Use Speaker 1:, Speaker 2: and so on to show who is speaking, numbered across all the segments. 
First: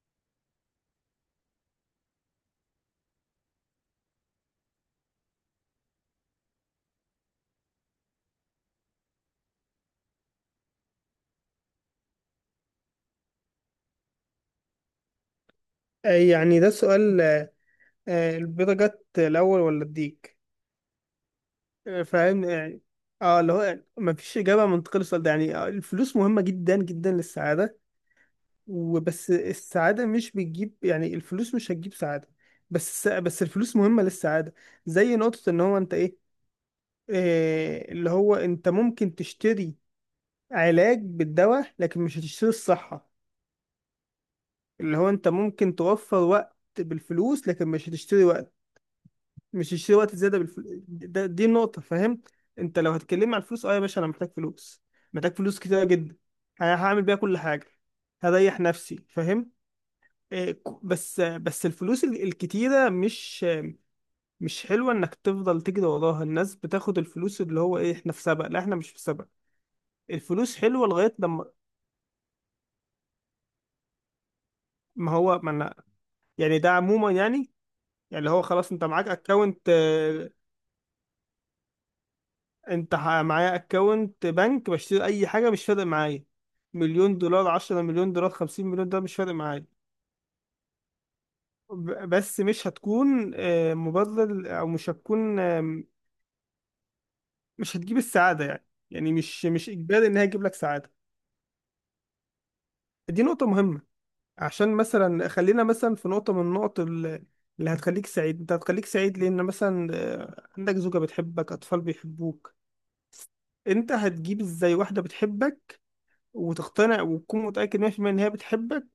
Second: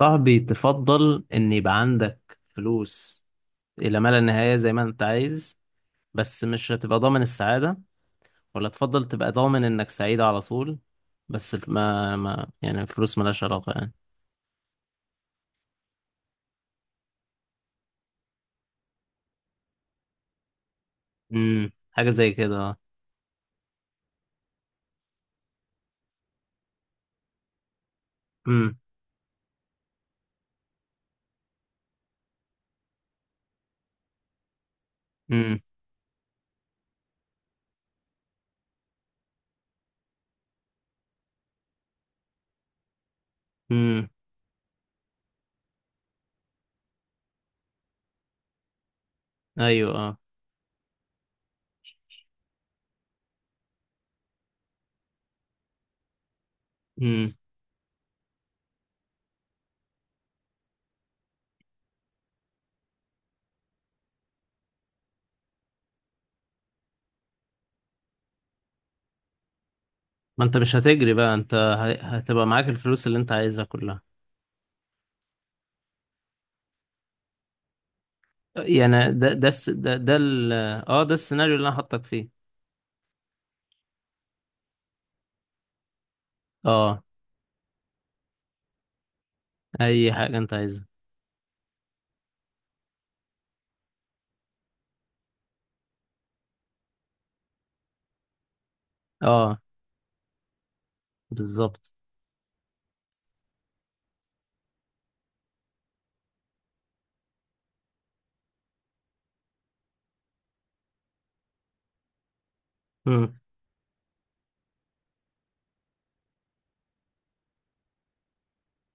Speaker 1: صاحبي، تفضل ان يبقى عندك فلوس الى ما لا نهاية زي ما انت عايز. بس مش هتبقى ضامن السعادة، ولا تفضل تبقى ضامن انك سعيد على طول. بس ما يعني الفلوس ملهاش علاقة يعني.
Speaker 2: يعني ده السؤال البيضة جت الأول ولا الديك؟
Speaker 1: امم، حاجة زي
Speaker 2: فاهم
Speaker 1: كده.
Speaker 2: يعني. اه اللي هو ما فيش إجابة منطقية للسؤال ده يعني الفلوس مهمة جدا جدا للسعادة،
Speaker 1: امم.
Speaker 2: وبس السعادة مش بتجيب يعني الفلوس مش هتجيب سعادة. بس الفلوس مهمة للسعادة. زي نقطة إن
Speaker 1: امم.
Speaker 2: هو أنت إيه. اللي هو أنت ممكن تشتري علاج بالدواء لكن مش هتشتري الصحة.
Speaker 1: امم.
Speaker 2: اللي هو أنت ممكن توفر وقت بالفلوس لكن مش هتشتري وقت، مش
Speaker 1: ايوه،
Speaker 2: يشتري وقت
Speaker 1: اه.
Speaker 2: زياده دي النقطه، فاهم؟ انت لو هتكلمني عن الفلوس، اه يا باشا انا محتاج فلوس، محتاج فلوس كتير جدا، انا هعمل بيها
Speaker 1: امم.
Speaker 2: كل حاجه، هريح نفسي فاهم. إيه، بس الفلوس الكتيره مش حلوه انك تفضل تجري وراها. الناس بتاخد الفلوس اللي هو ايه، احنا في سبق؟ لا احنا مش في سبق.
Speaker 1: ما انت
Speaker 2: الفلوس
Speaker 1: مش
Speaker 2: حلوه
Speaker 1: هتجري
Speaker 2: لغايه
Speaker 1: بقى،
Speaker 2: لما
Speaker 1: انت هتبقى معاك الفلوس اللي انت عايزها كلها.
Speaker 2: ما هو ما أنا- يعني ده عموما يعني، يعني اللي هو خلاص انت معاك
Speaker 1: يعني
Speaker 2: اكونت.
Speaker 1: ده السيناريو اللي انا حاطك فيه.
Speaker 2: معايا اكونت بنك، بشتري اي حاجه مش فارق معايا،
Speaker 1: اه.
Speaker 2: مليون دولار، عشرة مليون دولار، خمسين مليون دولار مش فارق معايا.
Speaker 1: اي حاجة انت عايزها.
Speaker 2: بس مش هتكون مبرر، او مش هتكون مش هتجيب السعاده يعني. يعني مش
Speaker 1: اه.
Speaker 2: مش اجباري ان هي تجيب لك سعاده.
Speaker 1: بالظبط.
Speaker 2: دي نقطه مهمه. عشان مثلا خلينا مثلا في نقطه من اللي هتخليك سعيد. انت هتخليك سعيد لان مثلا عندك زوجه بتحبك، اطفال بيحبوك. انت هتجيب ازاي واحده بتحبك، وتقتنع وتكون متاكد 100% ان هي بتحبك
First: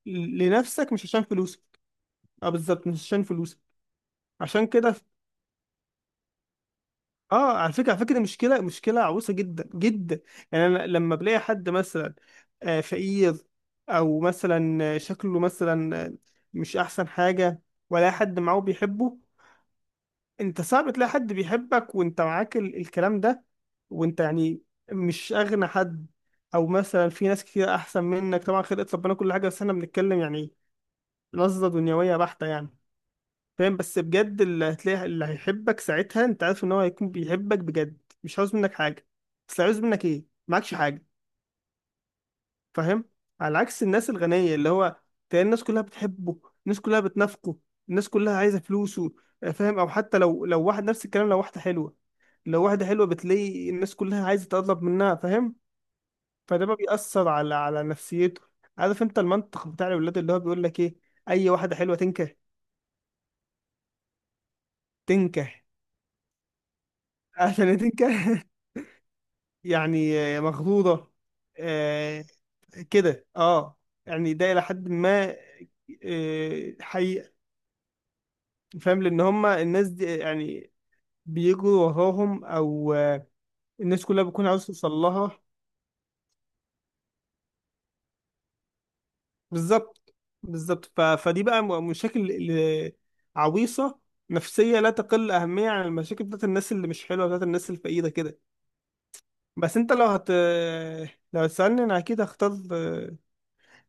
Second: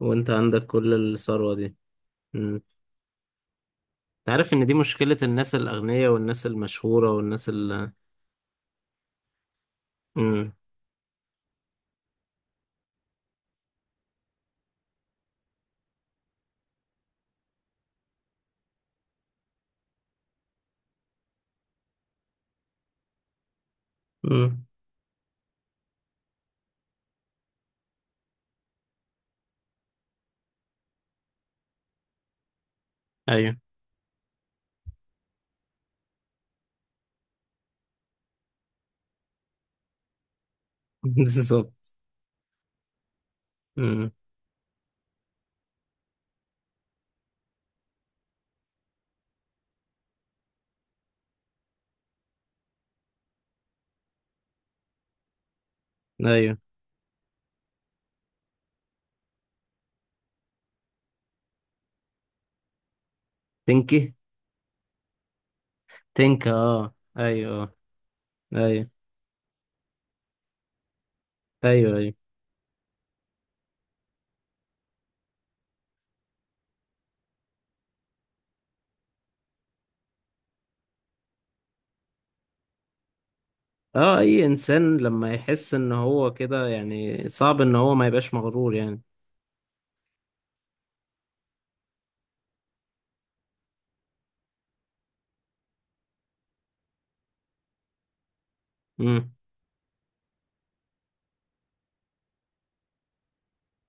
Speaker 1: وانت عندك
Speaker 2: لنفسك مش
Speaker 1: كل
Speaker 2: عشان
Speaker 1: الثروة
Speaker 2: فلوسك؟
Speaker 1: دي.
Speaker 2: اه
Speaker 1: امم.
Speaker 2: بالظبط، مش عشان فلوسك.
Speaker 1: انت عارف ان
Speaker 2: عشان
Speaker 1: دي
Speaker 2: كده،
Speaker 1: مشكلة الناس الاغنياء والناس المشهورة والناس
Speaker 2: اه، على فكره
Speaker 1: ال...
Speaker 2: على فكره دي مشكله عويصه جدا جدا.
Speaker 1: امم.
Speaker 2: يعني انا لما بلاقي حد مثلا فقير، او مثلا شكله مثلا مش احسن حاجه، ولا حد معاه بيحبه. انت صعب تلاقي حد بيحبك وانت معاك الكلام ده، وانت يعني
Speaker 1: امم.
Speaker 2: مش اغنى حد، او مثلا في ناس كتير احسن منك. طبعا خلقت ربنا كل حاجه، بس احنا بنتكلم يعني نظره دنيويه بحته يعني.
Speaker 1: ايوه.
Speaker 2: فاهم؟ بس بجد، اللي هتلاقي اللي هيحبك ساعتها انت عارف ان هو هيكون بيحبك بجد. مش عاوز منك حاجه، بس عاوز منك ايه، معكش حاجه.
Speaker 1: بالظبط.
Speaker 2: فاهم؟ على عكس
Speaker 1: امم.
Speaker 2: الناس الغنيه اللي هو تلاقي الناس كلها بتحبه، الناس كلها بتنافقه، الناس كلها عايزه فلوسه. فاهم؟ او حتى لو واحد نفس الكلام، لو واحده حلوه، لو واحده حلوه بتلاقي الناس كلها عايزه تقرب منها فاهم.
Speaker 1: ايوه.
Speaker 2: فده بقى بيأثر على نفسيته. عارف انت المنطق بتاع الولاد اللي هو بيقول لك ايه، اي واحده حلوه تنكح.
Speaker 1: تنكي.
Speaker 2: تنكح.
Speaker 1: تنكا، اه، ايوه، آه.
Speaker 2: عشان تنكح.
Speaker 1: ايوه.
Speaker 2: يعني مخضوضة
Speaker 1: ايوه، ايوه.
Speaker 2: آه، كده اه. يعني ده إلى حد ما حقيقة. فاهم؟ لأن هما الناس دي يعني بيجروا وراهم، أو الناس
Speaker 1: اه،
Speaker 2: كلها
Speaker 1: اي
Speaker 2: بتكون عاوزة توصل
Speaker 1: انسان لما
Speaker 2: لها.
Speaker 1: يحس ان هو كده يعني صعب ان هو ما يبقاش مغرور يعني.
Speaker 2: بالظبط، بالظبط. فدي بقى، مشاكل عويصة، نفسية، لا تقل أهمية عن المشاكل بتاعت الناس اللي مش حلوة، بتاعت الناس الفقيرة كده.
Speaker 1: امم.
Speaker 2: بس أنت لو لو هتسألني، أنا أكيد هختار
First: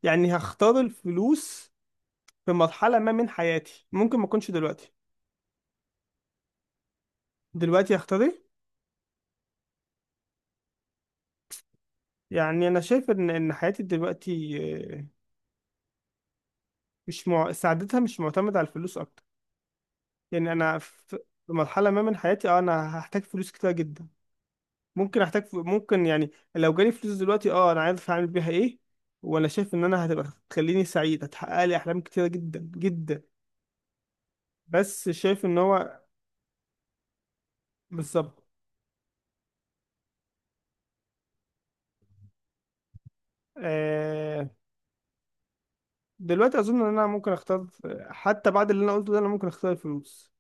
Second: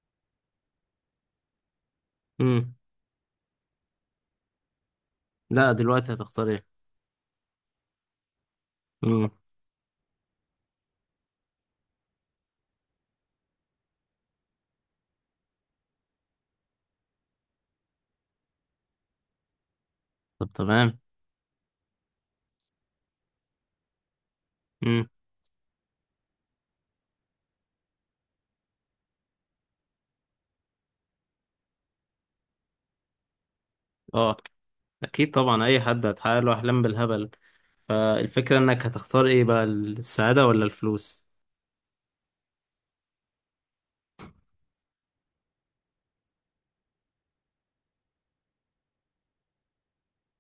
Speaker 2: يعني هختار الفلوس في
Speaker 1: امم.
Speaker 2: مرحلة ما من حياتي. ممكن ما اكونش دلوقتي،
Speaker 1: لا، دلوقتي هتختار ايه؟
Speaker 2: دلوقتي اختار ايه؟
Speaker 1: امم.
Speaker 2: يعني انا شايف ان حياتي دلوقتي آه، مش مع... سعادتها مش معتمدة على الفلوس اكتر.
Speaker 1: طب،
Speaker 2: يعني انا
Speaker 1: تمام.
Speaker 2: في، في مرحلة ما من حياتي اه انا هحتاج فلوس كتير جدا.
Speaker 1: امم.
Speaker 2: ممكن احتاج ممكن يعني لو جالي فلوس دلوقتي، اه انا عارف هعمل بيها ايه. وانا شايف ان انا هتبقى، تخليني سعيد، هتحقق لي احلام كتيرة جدا جدا.
Speaker 1: اه.
Speaker 2: بس
Speaker 1: اكيد
Speaker 2: شايف ان
Speaker 1: طبعا، اي
Speaker 2: هو،
Speaker 1: حد هتحقق له احلام بالهبل.
Speaker 2: بالظبط.
Speaker 1: فالفكرة انك هتختار ايه بقى، السعادة ولا الفلوس؟
Speaker 2: آه... دلوقتي اظن ان انا ممكن اختار حتى بعد اللي انا قلته ده انا ممكن اختار الفلوس.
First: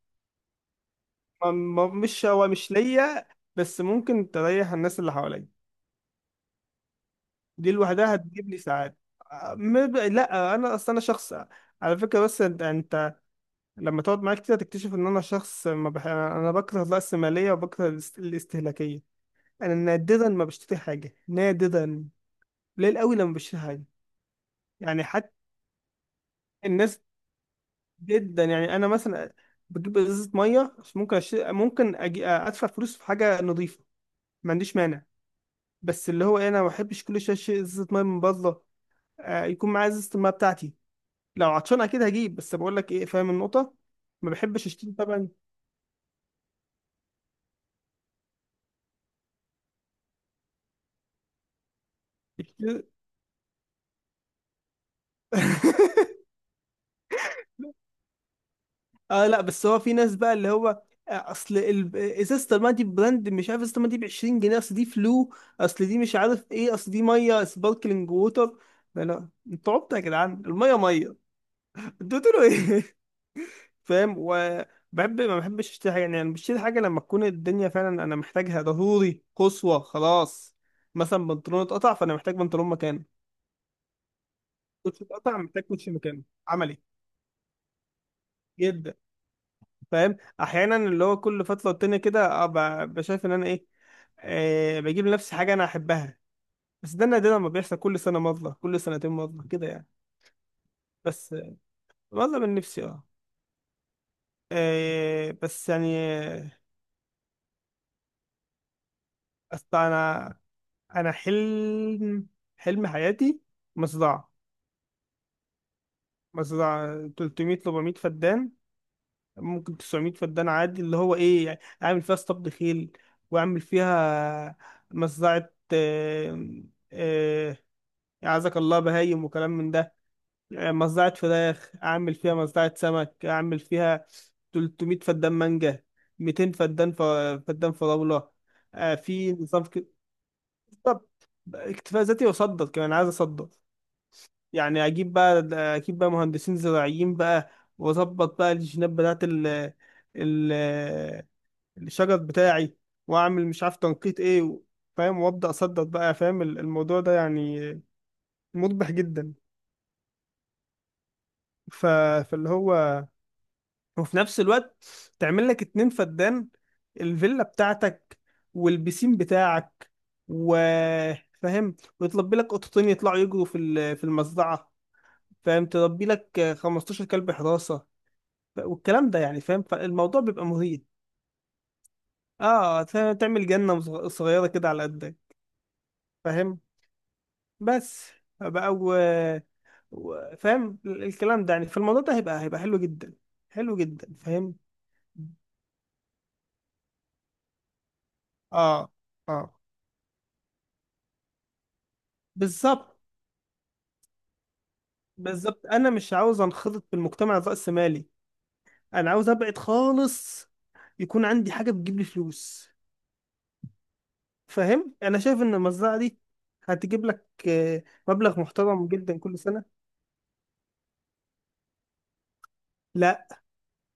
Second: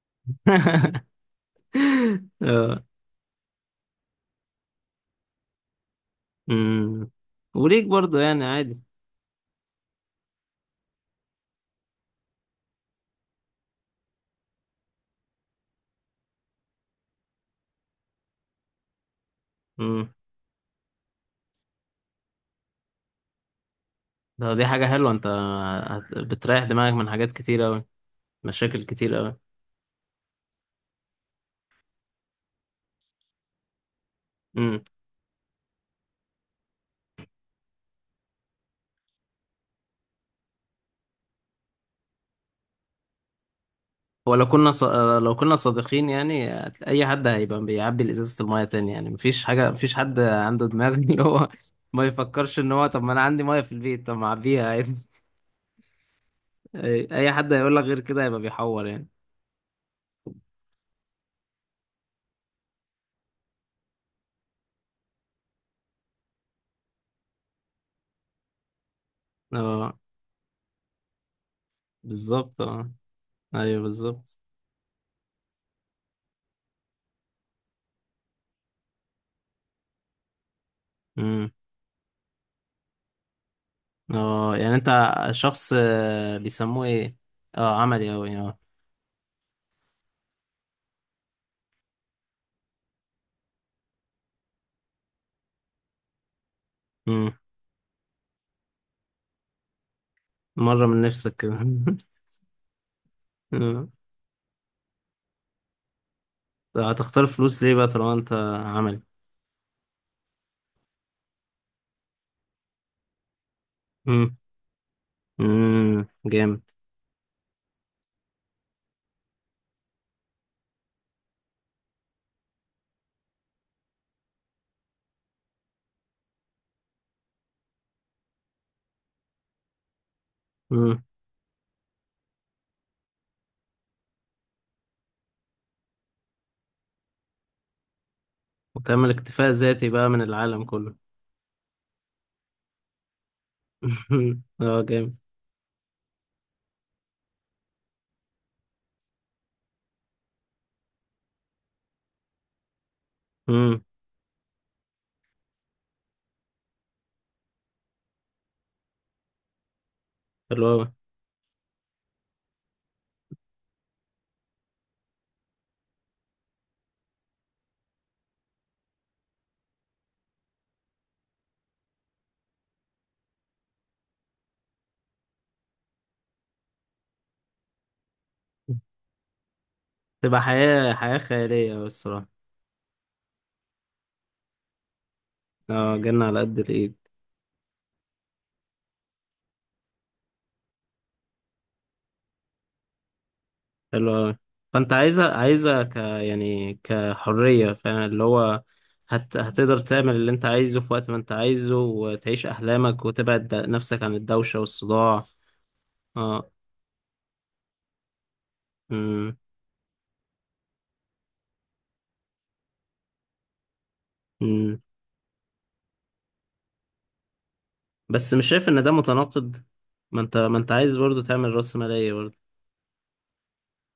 Speaker 2: مش هو، مش
Speaker 1: آه.
Speaker 2: ليا، بس ممكن تريح الناس اللي حواليا.
Speaker 1: أمم.
Speaker 2: دي
Speaker 1: وليك
Speaker 2: لوحدها
Speaker 1: برضو يعني،
Speaker 2: هتجيب لي
Speaker 1: عادي.
Speaker 2: ساعات. لا انا اصلا انا شخص، على فكره، بس انت لما تقعد معايا كتير هتكتشف ان انا شخص ما بح... انا بكره الرأسماليه، وبكره الاستهلاكيه. انا
Speaker 1: أمم.
Speaker 2: نادرا ما بشتري حاجه، نادرا، قليل قوي لما بشتري حاجه.
Speaker 1: دي حاجة
Speaker 2: يعني
Speaker 1: حلوة. انت
Speaker 2: حتى
Speaker 1: بتريح دماغك
Speaker 2: الناس،
Speaker 1: من حاجات كتير اوي،
Speaker 2: جدا يعني،
Speaker 1: مشاكل
Speaker 2: انا
Speaker 1: كتير
Speaker 2: مثلا
Speaker 1: اوي.
Speaker 2: بجيب ازازه ميه، مش ممكن أشتري، ممكن ادفع فلوس في حاجه نظيفه، ما عنديش
Speaker 1: أمم.
Speaker 2: مانع. بس اللي هو إيه، انا ما بحبش كل شويه شيء ازازه ميه من بره. يكون معايا ازازه الميه بتاعتي. لو عطشان اكيد هجيب، بس بقول لك ايه، فاهم النقطه. ما
Speaker 1: ولو
Speaker 2: بحبش
Speaker 1: كنا ص...
Speaker 2: اشتري طبعا.
Speaker 1: لو كنا صادقين يعني، اي حد هيبقى بيعبي ازازة المية تاني يعني، مفيش حد عنده دماغ. اللي هو ما يفكرش ان
Speaker 2: اشتري-
Speaker 1: هو، طب ما انا عندي مية في البيت، طب ما اعبيها عادي. أي حد هيقول لك غير كده هيبقى بيحور يعني.
Speaker 2: اه لا، بس هو في ناس بقى اللي هو اصل ازازه الميه دي براند، مش عارف، ازازه الميه دي ب 20 جنيه، اصل دي فلو، اصل دي مش عارف ايه، اصل دي ميه سباركلينج ووتر. لا لا انتوا عبط
Speaker 1: اه.
Speaker 2: يا جدعان، الميه ميه، اديتوا له
Speaker 1: بالظبط، اه.
Speaker 2: ايه؟
Speaker 1: ايوه،
Speaker 2: فاهم.
Speaker 1: بالظبط.
Speaker 2: وبحب، ما بحبش اشتري حاجه يعني. انا بشتري حاجه لما تكون الدنيا فعلا انا محتاجها ضروري قصوى خلاص. مثلا
Speaker 1: امم.
Speaker 2: بنطلون اتقطع، فانا محتاج بنطلون مكانه.
Speaker 1: اه، يعني
Speaker 2: كوتشي
Speaker 1: انت
Speaker 2: اتقطع، محتاج
Speaker 1: شخص
Speaker 2: كوتشي مكانه.
Speaker 1: آه،
Speaker 2: عملي
Speaker 1: بيسموه ايه؟ اه، عملي اوي، اه.
Speaker 2: جدا. فاهم؟ احيانا اللي هو كل فتره والتانيه كده بشايف ان انا ايه، بجيب لنفسي حاجه انا احبها. بس ده
Speaker 1: امم.
Speaker 2: نادرا ما بيحصل، كل سنه مره، كل سنتين مره كده يعني.
Speaker 1: مره من
Speaker 2: بس
Speaker 1: نفسك كده.
Speaker 2: مره من نفسي اه.
Speaker 1: أمم.
Speaker 2: بس يعني
Speaker 1: طب هتختار فلوس ليه بقى طالما انت عملي؟
Speaker 2: أصل أنا، انا حلم حلم حياتي مصدعة.
Speaker 1: امم. امم. جامد.
Speaker 2: 300 400 فدان، ممكن 900 فدان عادي. اللي هو ايه يعني، اعمل فيها اسطبل خيل، واعمل فيها مصدعة آه، اعزك الله بهايم وكلام من ده.
Speaker 1: امم.
Speaker 2: مصدعة فراخ اعمل فيها، مصدعة سمك اعمل فيها، 300 فدان مانجا، 200 فدان فدان فراولة.
Speaker 1: وتعمل
Speaker 2: في
Speaker 1: اكتفاء
Speaker 2: نظام كده.
Speaker 1: ذاتي بقى من العالم كله.
Speaker 2: بالظبط. اكتفاء ذاتي، واصدر كمان، عايز اصدر.
Speaker 1: اه،
Speaker 2: يعني
Speaker 1: جامد.
Speaker 2: اجيب بقى مهندسين زراعيين بقى، واظبط بقى الجينات بتاعت ال ال الشجر بتاعي، واعمل مش عارف
Speaker 1: امم.
Speaker 2: تنقيط ايه فاهم. وابدا اصدر بقى. فاهم الموضوع ده يعني مربح جدا.
Speaker 1: حلو اوي.
Speaker 2: ف... فاللي هو، وفي نفس الوقت، تعمل لك اتنين فدان، الفيلا بتاعتك، والبيسين بتاعك، و فاهم، ويطلب لك قطتين يطلعوا يجروا في المزرعة. فاهم، تربي لك 15 كلب حراسة، والكلام ده يعني. فاهم؟ فالموضوع
Speaker 1: تبقى
Speaker 2: بيبقى مهيب.
Speaker 1: حياه خياليه أوي الصراحه.
Speaker 2: اه فاهم؟ تعمل جنة صغيرة كده على قدك.
Speaker 1: اه، جنة على قد
Speaker 2: فاهم.
Speaker 1: الايد.
Speaker 2: بس بقى فاهم، الكلام ده يعني، فالموضوع ده هيبقى، حلو جدا. حلو جدا
Speaker 1: حلو أوي.
Speaker 2: فاهم.
Speaker 1: فأنت عايزها يعني كحرية، فاهم اللي هو.
Speaker 2: اه، اه،
Speaker 1: هتقدر تعمل اللي أنت عايزه في وقت ما أنت عايزه، وتعيش
Speaker 2: بالظبط،
Speaker 1: أحلامك، وتبعد نفسك عن الدوشة والصداع.
Speaker 2: بالظبط. انا مش عاوز
Speaker 1: اه.
Speaker 2: انخرط في المجتمع الرأسمالي، انا عاوز
Speaker 1: أمم.
Speaker 2: ابعد خالص. يكون عندي حاجة بتجيب لي فلوس.
Speaker 1: أمم.
Speaker 2: فاهم؟ انا شايف ان المزرعة دي هتجيب لك
Speaker 1: بس
Speaker 2: مبلغ
Speaker 1: مش شايف إن
Speaker 2: محترم
Speaker 1: ده
Speaker 2: جدا كل
Speaker 1: متناقض؟
Speaker 2: سنة.
Speaker 1: ما أنت عايز برضو تعمل رأسمالية برضو.
Speaker 2: لا،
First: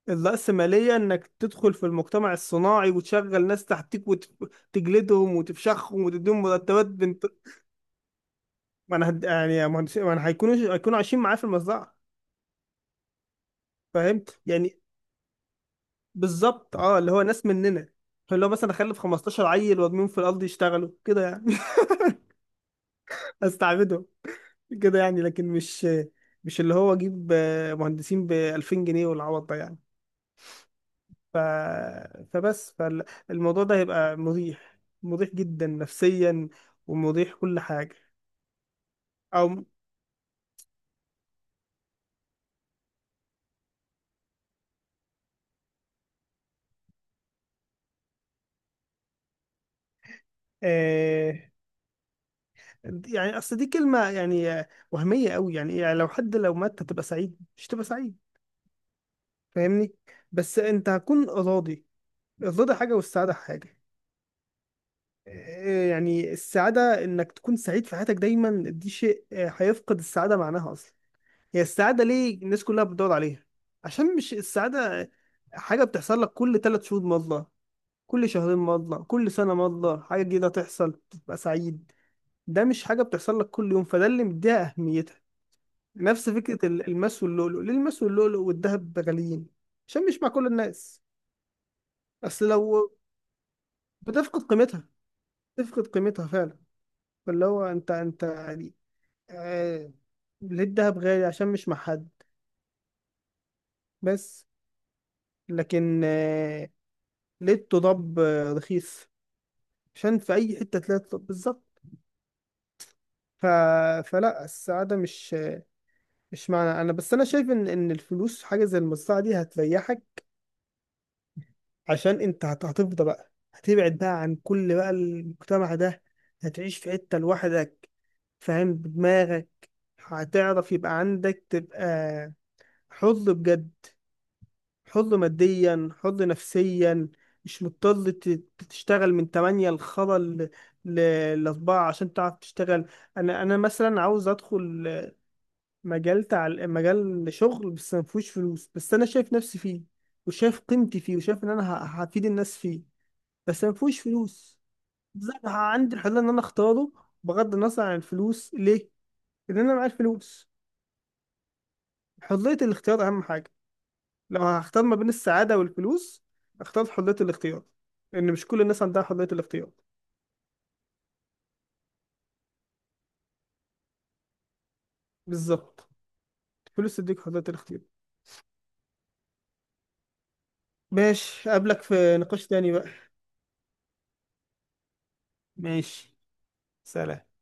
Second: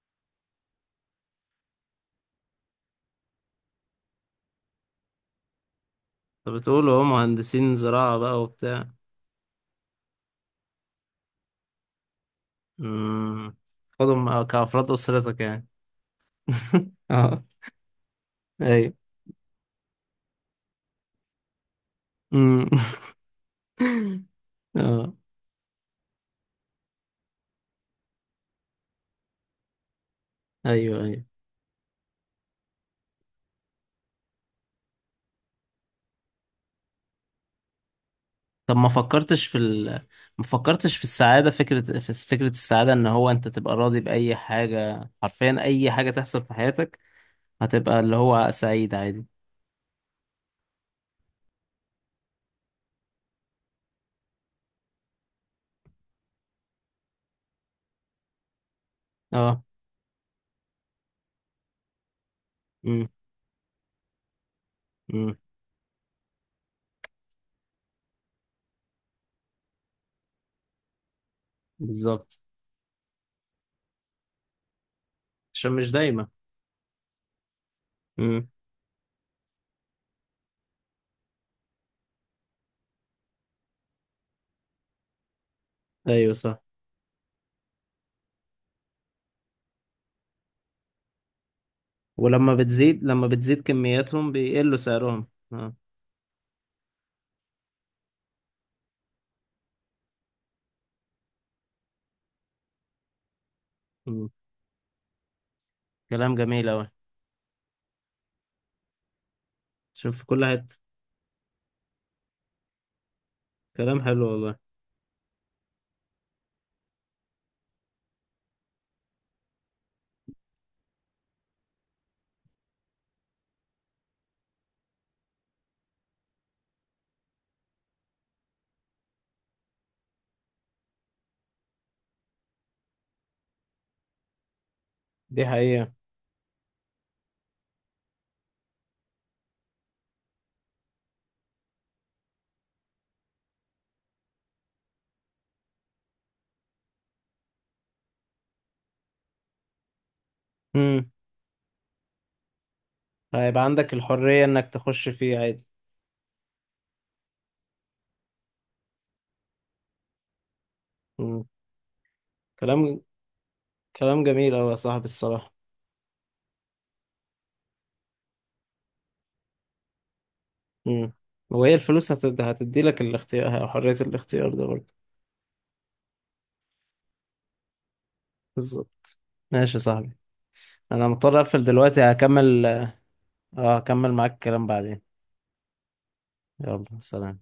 Speaker 2: الرأسمالية إنك تدخل في المجتمع الصناعي وتشغل ناس تحتك، وتجلدهم، وتفشخهم، وتديهم
Speaker 1: طب
Speaker 2: مرتبات
Speaker 1: بتقولوا هو
Speaker 2: بنت.
Speaker 1: مهندسين زراعة بقى وبتاع.
Speaker 2: ما أنا هد... يعني ما أنا، هيكونوا عايشين معاه في المزرعة.
Speaker 1: أمم.
Speaker 2: فهمت؟
Speaker 1: خدهم
Speaker 2: يعني
Speaker 1: كأفراد أسرتك يعني.
Speaker 2: بالظبط، أه اللي هو
Speaker 1: اه.
Speaker 2: ناس مننا. اللي هو مثلا
Speaker 1: ايوه.
Speaker 2: أخلف 15 عيل وأرميهم في الأرض يشتغلوا كده يعني.
Speaker 1: أمم.
Speaker 2: أستعبدهم كده
Speaker 1: اه.
Speaker 2: يعني. لكن مش اللي هو أجيب مهندسين ب 2000 جنيه والعوض ده يعني.
Speaker 1: ايوه، ايوه.
Speaker 2: ف... فبس، فالموضوع ده هيبقى مريح، مريح جدا نفسيا، ومريح كل حاجة.
Speaker 1: طب
Speaker 2: أو
Speaker 1: ما فكرتش في السعادة؟ فكرة، فكرة السعادة ان هو انت تبقى راضي بأي حاجة، حرفيا اي حاجة تحصل في حياتك، هتبقى اللي هو سعيد عادي.
Speaker 2: آه... يعني أصل دي كلمة يعني وهمية قوي يعني، إيه؟ يعني لو مات، هتبقى سعيد؟ مش هتبقى سعيد.
Speaker 1: اه.
Speaker 2: فاهمني. بس أنت هتكون راضي. الرضا حاجة
Speaker 1: امم.
Speaker 2: والسعادة حاجة.
Speaker 1: امم.
Speaker 2: يعني السعادة إنك تكون سعيد في حياتك دايما، دي شيء هيفقد السعادة معناها أصلا. هي السعادة
Speaker 1: بالظبط.
Speaker 2: ليه الناس كلها بتدور عليها؟ عشان، مش السعادة
Speaker 1: عشان
Speaker 2: حاجة
Speaker 1: مش
Speaker 2: بتحصل
Speaker 1: دايما.
Speaker 2: لك كل ثلاث شهور مرة، كل
Speaker 1: امم.
Speaker 2: شهرين مرة، كل سنة مرة حاجة جديدة تحصل تبقى سعيد. ده مش حاجة بتحصل لك كل يوم، فده اللي مديها أهميتها. نفس
Speaker 1: ايوه، صح.
Speaker 2: فكرة الماس واللؤلؤ. ليه الماس واللؤلؤ والذهب غاليين؟ عشان مش مع كل الناس. أصل
Speaker 1: ولما
Speaker 2: لو،
Speaker 1: بتزيد لما بتزيد كمياتهم
Speaker 2: بتفقد
Speaker 1: بيقلوا
Speaker 2: قيمتها
Speaker 1: سعرهم. اه.
Speaker 2: تفقد قيمتها فعلا. فاللي هو أنت، يعني آه ليه الذهب غالي؟ عشان مش مع حد،
Speaker 1: مم.
Speaker 2: بس. لكن
Speaker 1: كلام جميل اوي.
Speaker 2: لقيت ضب رخيص،
Speaker 1: شوف
Speaker 2: عشان
Speaker 1: في
Speaker 2: في
Speaker 1: كل
Speaker 2: اي
Speaker 1: حتة.
Speaker 2: حته تلاقي. طب بالظبط. ف...
Speaker 1: كلام حلو
Speaker 2: فلا،
Speaker 1: والله.
Speaker 2: السعاده مش، مش معنى، انا بس انا شايف ان الفلوس حاجه زي المزرعه دي هتريحك. عشان انت هتفضى بقى، هتبعد بقى عن كل بقى المجتمع ده، هتعيش في حته لوحدك، فاهم، بدماغك. هتعرف، يبقى عندك، تبقى حر بجد، حر
Speaker 1: دي
Speaker 2: ماديا،
Speaker 1: حقيقة.
Speaker 2: حر نفسيا. مش مضطر تشتغل من 8 لخلا ل لأربعة، عشان تعرف تشتغل. أنا مثلا عاوز أدخل مجال شغل بس ما فيهوش فلوس، بس أنا شايف نفسي فيه، وشايف قيمتي
Speaker 1: امم.
Speaker 2: فيه، وشايف إن أنا هفيد الناس فيه،
Speaker 1: هيبقى
Speaker 2: بس ما
Speaker 1: عندك
Speaker 2: فيهوش
Speaker 1: الحرية
Speaker 2: فلوس.
Speaker 1: انك تخش
Speaker 2: زي
Speaker 1: فيه
Speaker 2: ما
Speaker 1: عادي.
Speaker 2: عندي الحرية إن أنا أختاره، بغض النظر عن الفلوس. ليه؟ لأن أنا معايا الفلوس.
Speaker 1: مم.
Speaker 2: حرية
Speaker 1: كلام
Speaker 2: الاختيار أهم حاجة.
Speaker 1: كلام
Speaker 2: لو
Speaker 1: جميل اوي يا
Speaker 2: هختار ما
Speaker 1: صاحبي،
Speaker 2: بين
Speaker 1: الصراحة.
Speaker 2: السعادة والفلوس، اختار حرية الاختيار، لأن مش كل الناس عندها حرية الاختيار.
Speaker 1: امم. وهي الفلوس هتدي لك الاختيار، حرية الاختيار ده برضه.
Speaker 2: بالظبط. الفلوس تديك حرية الاختيار.
Speaker 1: بالظبط. ماشي يا صاحبي. انا مضطر
Speaker 2: ماشي،
Speaker 1: اقفل
Speaker 2: أقابلك
Speaker 1: دلوقتي،
Speaker 2: في نقاش
Speaker 1: هكمل.
Speaker 2: تاني بقى.
Speaker 1: اه، هكمل معاك الكلام بعدين.
Speaker 2: ماشي.
Speaker 1: يلا،
Speaker 2: سلام.
Speaker 1: سلام.